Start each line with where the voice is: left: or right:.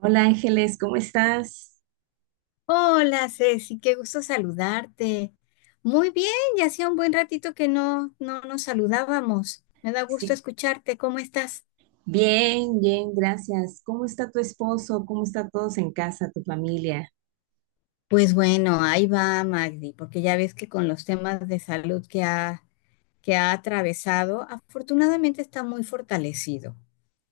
right: Hola Ángeles, ¿cómo estás?
left: Hola Ceci, qué gusto saludarte. Muy bien, ya hacía un buen ratito que no nos saludábamos. Me da gusto
right: Sí,
left: escucharte, ¿cómo estás?
right: bien, bien, gracias. ¿Cómo está tu esposo? ¿Cómo está todos en casa, tu familia?
left: Pues bueno, ahí va Magdi, porque ya ves que con los temas de salud que ha atravesado, afortunadamente está muy fortalecido.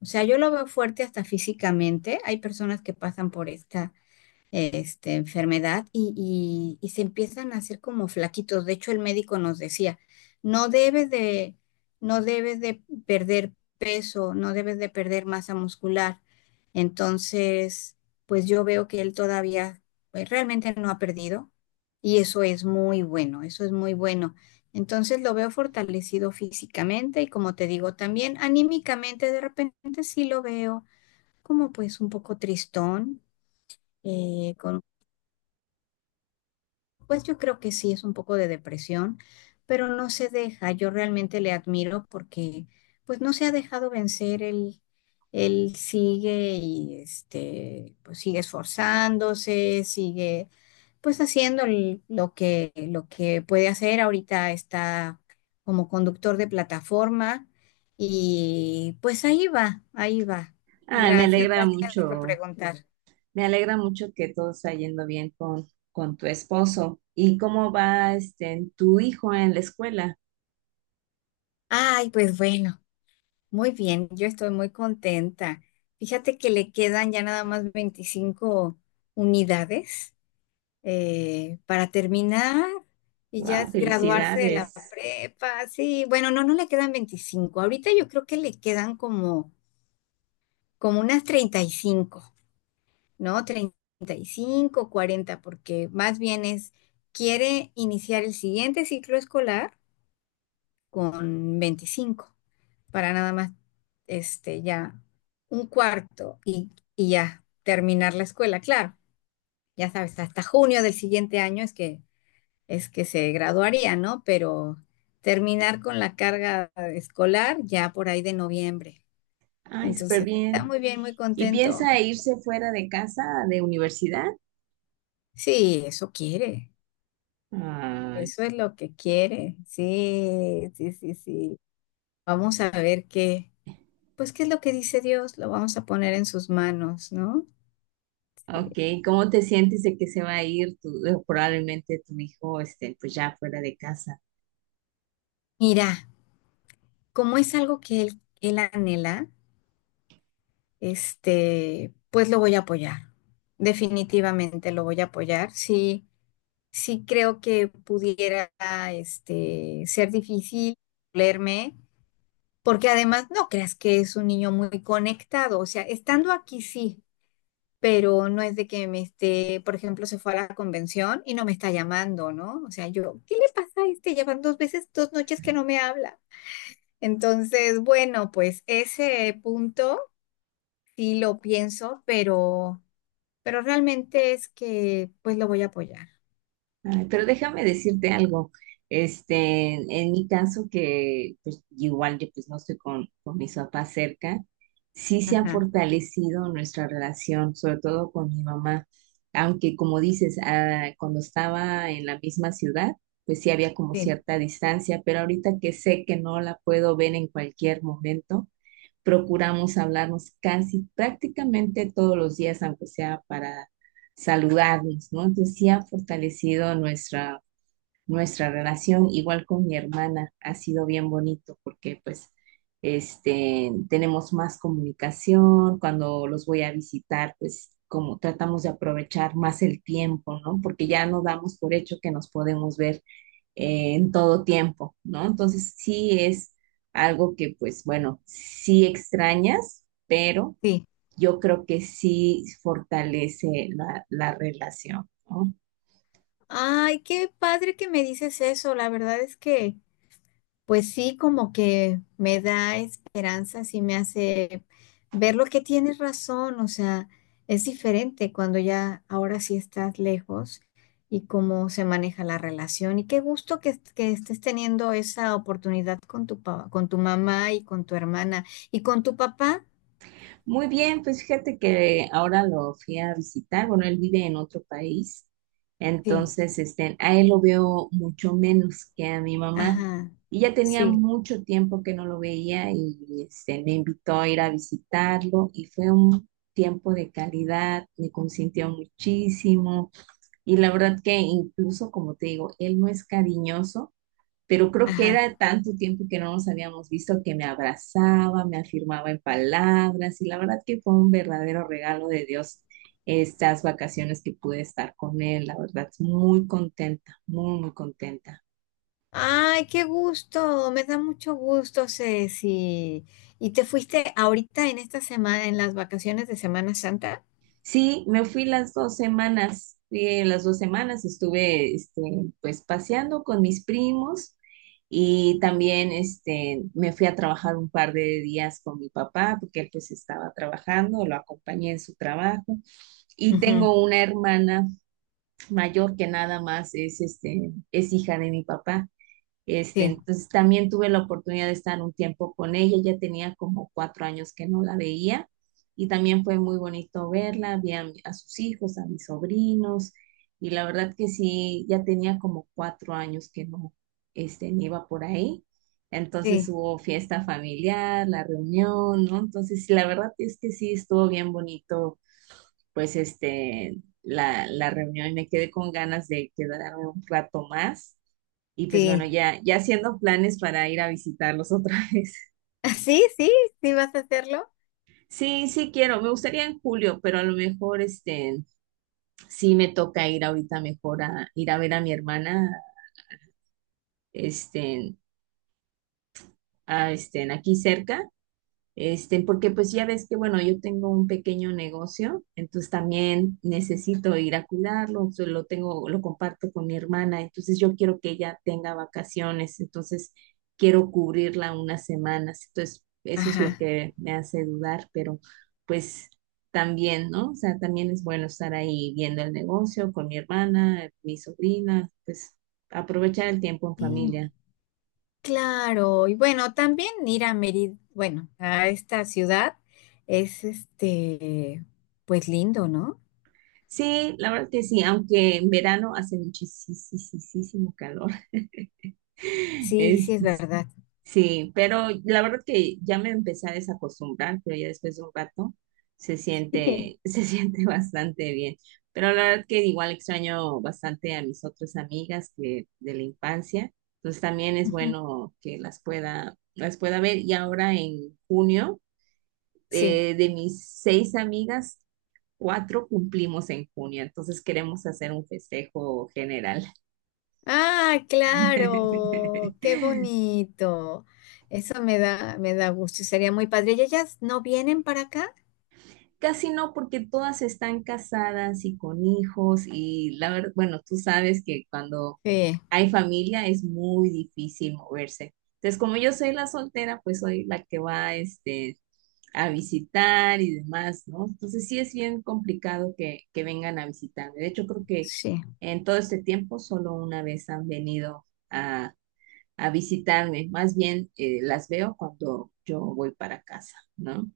left: O sea, yo lo veo fuerte hasta físicamente. Hay personas que pasan por esta enfermedad y se empiezan a hacer como flaquitos. De hecho, el médico nos decía, no debes de, no debes de perder peso, no debes de perder masa muscular. Entonces, pues yo veo que él todavía, pues realmente no ha perdido y eso es muy bueno, eso es muy bueno. Entonces lo veo fortalecido físicamente y como te digo, también anímicamente de repente sí lo veo como pues un poco tristón, con Pues yo creo que sí es un poco de depresión, pero no se deja. Yo realmente le admiro porque pues no se ha dejado vencer. Él sigue y pues sigue esforzándose, sigue pues haciendo lo que puede hacer. Ahorita está como conductor de plataforma y pues ahí va, ahí va.
right: Ah,
left: Gracias, gracias por preguntar.
right: me alegra mucho que todo está yendo bien con tu esposo. ¿Y cómo va tu hijo en la escuela?
left: Ay, pues bueno. Muy bien, yo estoy muy contenta. Fíjate que le quedan ya nada más 25 unidades para terminar y ya
right: Wow,
left: es graduarse de la
right: felicidades.
left: prepa. Sí, bueno, no le quedan 25. Ahorita yo creo que le quedan como unas 35, ¿no? 35, 40, porque más bien es, quiere iniciar el siguiente ciclo escolar con 25. Para nada más, ya un cuarto y ya terminar la escuela. Claro, ya sabes, hasta junio del siguiente año es que se graduaría, ¿no? Pero terminar con la carga escolar ya por ahí de noviembre.
right: Ay, súper
left: Entonces, está
right: bien.
left: muy bien, muy
right: ¿Y
left: contento.
right: piensa irse fuera de casa, de universidad?
left: Sí, eso quiere,
right: Ah,
left: eso es lo que quiere. Sí, sí, sí, sí. Vamos a ver qué, pues qué es lo que dice Dios, lo vamos a poner en sus manos, ¿no?
right: ok, ¿cómo te sientes de que se va a ir probablemente tu hijo, pues ya fuera de casa?
left: Mira. Como es algo que él anhela, pues lo voy a apoyar. Definitivamente lo voy a apoyar. Sí, sí creo que pudiera, ser difícil leerme, porque además no creas que es un niño muy conectado. O sea, estando aquí sí, pero no es de que me esté, por ejemplo, se fue a la convención y no me está llamando, ¿no? O sea, yo, ¿qué le pasa a este? Llevan dos veces, dos noches que no me habla. Entonces, bueno, pues ese punto. Sí lo pienso, pero realmente es que pues lo voy a apoyar.
right: Ay, pero déjame decirte algo. En mi caso, que pues igual yo pues no estoy con mis papás cerca, sí se ha
left: Ajá,
right: fortalecido nuestra relación, sobre todo con mi mamá. Aunque como dices, ah, cuando estaba en la misma ciudad, pues sí había como
left: sí,
right: cierta distancia, pero ahorita que sé que no la puedo ver en cualquier momento, procuramos hablarnos casi prácticamente todos los días, aunque sea para saludarnos, ¿no? Entonces sí ha fortalecido nuestra relación, igual con mi hermana, ha sido bien bonito porque pues tenemos más comunicación, cuando los voy a visitar, pues como tratamos de aprovechar más el tiempo, ¿no? Porque ya no damos por hecho que nos podemos ver en todo tiempo, ¿no? Entonces sí es algo que, pues bueno, sí extrañas, pero
left: sí.
right: yo creo que sí fortalece la relación, ¿no?
left: Ay, qué padre que me dices eso. La verdad es que pues sí, como que me da esperanza, sí me hace ver lo que tienes razón. O sea, es diferente cuando ya ahora sí estás lejos y cómo se maneja la relación. Y qué gusto que estés teniendo esa oportunidad con tu mamá y con tu hermana y con tu papá.
right: Muy bien, pues fíjate que ahora lo fui a visitar, bueno, él vive en otro país,
left: Sí.
right: entonces a él lo veo mucho menos que a mi mamá.
left: Ajá,
right: Y ya tenía
left: sí.
right: mucho tiempo que no lo veía y me invitó a ir a visitarlo y fue un tiempo de calidad, me consintió muchísimo y la verdad que incluso, como te digo, él no es cariñoso pero creo que
left: Ajá.
right: era tanto tiempo que no nos habíamos visto que me abrazaba, me afirmaba en palabras y la verdad que fue un verdadero regalo de Dios estas vacaciones que pude estar con él, la verdad, muy contenta, muy, muy contenta.
left: Ay, qué gusto, me da mucho gusto, Ceci. ¿Y te fuiste ahorita en esta semana, en las vacaciones de Semana Santa?
right: Sí, me fui las dos semanas estuve pues paseando con mis primos y también me fui a trabajar un par de días con mi papá porque él pues estaba trabajando, lo acompañé en su trabajo. Y
left: Ujú,
right: tengo una hermana mayor que nada más es hija de mi papá. Este,
left: sí,
right: entonces también tuve la oportunidad de estar un tiempo con ella. Ya tenía como 4 años que no la veía y también fue muy bonito verla. Vi a sus hijos, a mis sobrinos y la verdad que sí, ya tenía como 4 años que no, me iba por ahí. Entonces
left: sí,
right: hubo fiesta familiar, la reunión, ¿no? Entonces la verdad es que sí estuvo bien bonito pues la reunión y me quedé con ganas de quedarme un rato más. Y pues bueno,
left: sí.
right: ya, ya haciendo planes para ir a visitarlos otra vez.
left: Ah, sí, sí, sí, vas a hacerlo.
right: Sí, sí quiero, me gustaría en julio, pero a lo mejor sí me toca ir ahorita mejor a ir a ver a mi hermana, este a este aquí cerca. Porque pues ya ves que, bueno, yo tengo un pequeño negocio, entonces también necesito ir a cuidarlo, entonces lo tengo, lo comparto con mi hermana, entonces yo quiero que ella tenga vacaciones, entonces quiero cubrirla unas semanas, entonces eso es lo
left: Ajá.
right: que me hace dudar, pero pues también, ¿no? O sea, también es bueno estar ahí viendo el negocio con mi hermana, mi sobrina, pues aprovechar el tiempo en
left: Sí.
right: familia.
left: Claro, y bueno, también ir a Mérida, bueno, a esta ciudad es pues lindo, ¿no?
right: Sí, la verdad que sí, aunque en verano hace muchísimo calor.
left: Sí, sí,
right: Es-
left: es verdad.
right: sí, pero la verdad que ya me empecé a desacostumbrar, pero ya después de un rato se siente, se siente bastante bien. Pero la verdad que igual extraño bastante a mis otras amigas que de la infancia, entonces también es
left: Ujú,
right: bueno que las pueda ver. Y ahora en junio,
left: sí.
right: de mis seis amigas, cuatro cumplimos en junio, entonces queremos hacer un festejo general.
left: Ah, claro, qué bonito. Eso me da gusto y sería muy padre. ¿Y ellas no vienen para acá?
right: Casi no, porque todas están casadas y con hijos y la verdad, bueno, tú sabes que cuando
left: Sí,
right: hay familia es muy difícil moverse. Entonces, como yo soy la soltera, pues soy la que va, a visitar y demás, ¿no? Entonces sí es bien complicado que vengan a visitarme. De hecho, creo que
left: sí.
right: en todo este tiempo solo una vez han venido a visitarme, más bien las veo cuando yo voy para casa, ¿no?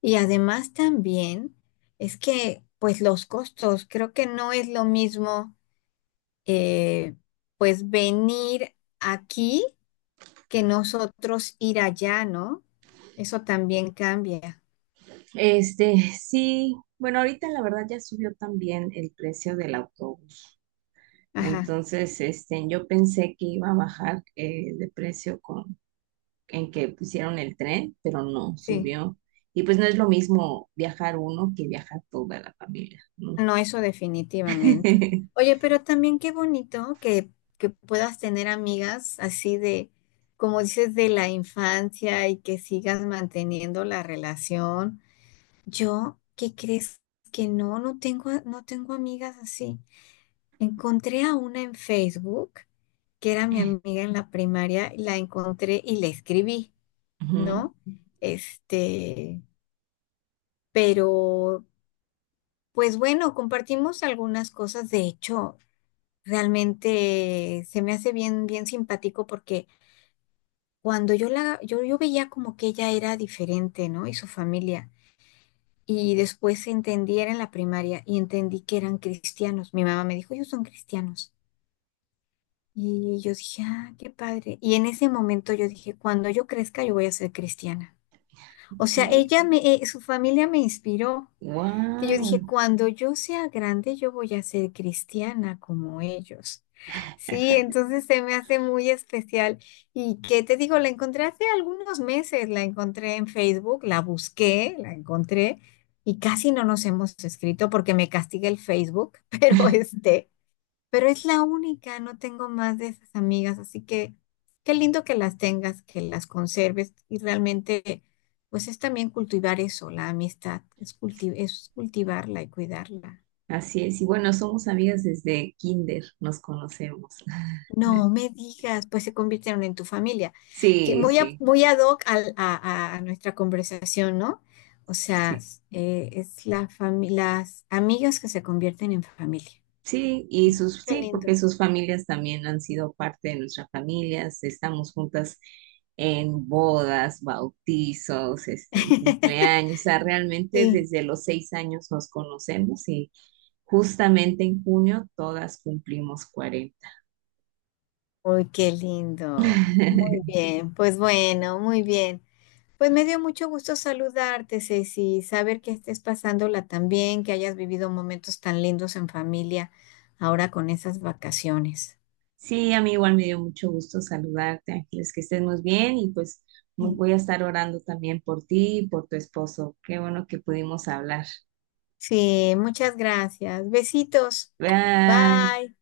left: Y además también es que, pues los costos, creo que no es lo mismo, eh, pues venir aquí que nosotros ir allá, ¿no? Eso también cambia.
right: Sí, bueno, ahorita la verdad ya subió también el precio del autobús,
left: Ajá,
right: entonces, yo pensé que iba a bajar de precio con, en que pusieron el tren, pero no,
left: sí.
right: subió. Y pues no es lo mismo viajar uno que viajar toda la familia, ¿no?
left: No, eso definitivamente. Oye, pero también qué bonito que puedas tener amigas así de, como dices, de la infancia y que sigas manteniendo la relación. Yo, ¿qué crees? Que no, no tengo amigas así. Encontré a una en Facebook que era mi amiga en la primaria, la encontré y le escribí, ¿no? Este, pero pues bueno, compartimos algunas cosas. De hecho, realmente se me hace bien, bien simpático porque cuando yo veía como que ella era diferente, ¿no? Y su familia. Y después entendí, era en la primaria, y entendí que eran cristianos. Mi mamá me dijo, ellos son cristianos. Y yo dije, ah, qué padre. Y en ese momento yo dije, cuando yo crezca, yo voy a ser cristiana. O sea, su familia me inspiró. Que yo dije,
right: Wow,
left: cuando yo sea grande, yo voy a ser cristiana como ellos. Sí, entonces se me hace muy especial. Y qué te digo, la encontré hace algunos meses, la encontré en Facebook, la busqué, la encontré y casi no nos hemos escrito porque me castiga el Facebook, pero es la única, no tengo más de esas amigas, así que qué lindo que las tengas, que las conserves y realmente, pues es también cultivar eso, la amistad, es cultivarla y cuidarla.
right: así es. Y bueno, somos amigas desde kinder, nos conocemos.
left: No me digas, pues se convirtieron en tu familia, que
right: Sí,
left: muy, a-
right: sí,
left: muy ad hoc a nuestra conversación, ¿no? O sea,
right: sí,
left: es las amigas que se convierten en familia.
right: sí, y
left: Qué
right: sí, porque
left: lindo.
right: sus familias también han sido parte de nuestras familias, estamos juntas en bodas, bautizos, en cumpleaños, o sea, realmente
left: Sí.
right: desde los 6 años nos conocemos y justamente en junio todas cumplimos 40.
left: Uy, qué lindo. Bien, pues bueno, muy bien. Pues me dio mucho gusto saludarte, Ceci, saber que estés pasándola tan bien, que hayas vivido momentos tan lindos en familia ahora con esas vacaciones.
right: Sí, a mí igual me dio mucho gusto saludarte, Ángeles, que estés muy bien y pues
left: Sí,
right: voy a estar orando también por ti y por tu esposo. Qué bueno que pudimos hablar.
left: sí, muchas gracias. Besitos.
right: Bye.
left: Bye.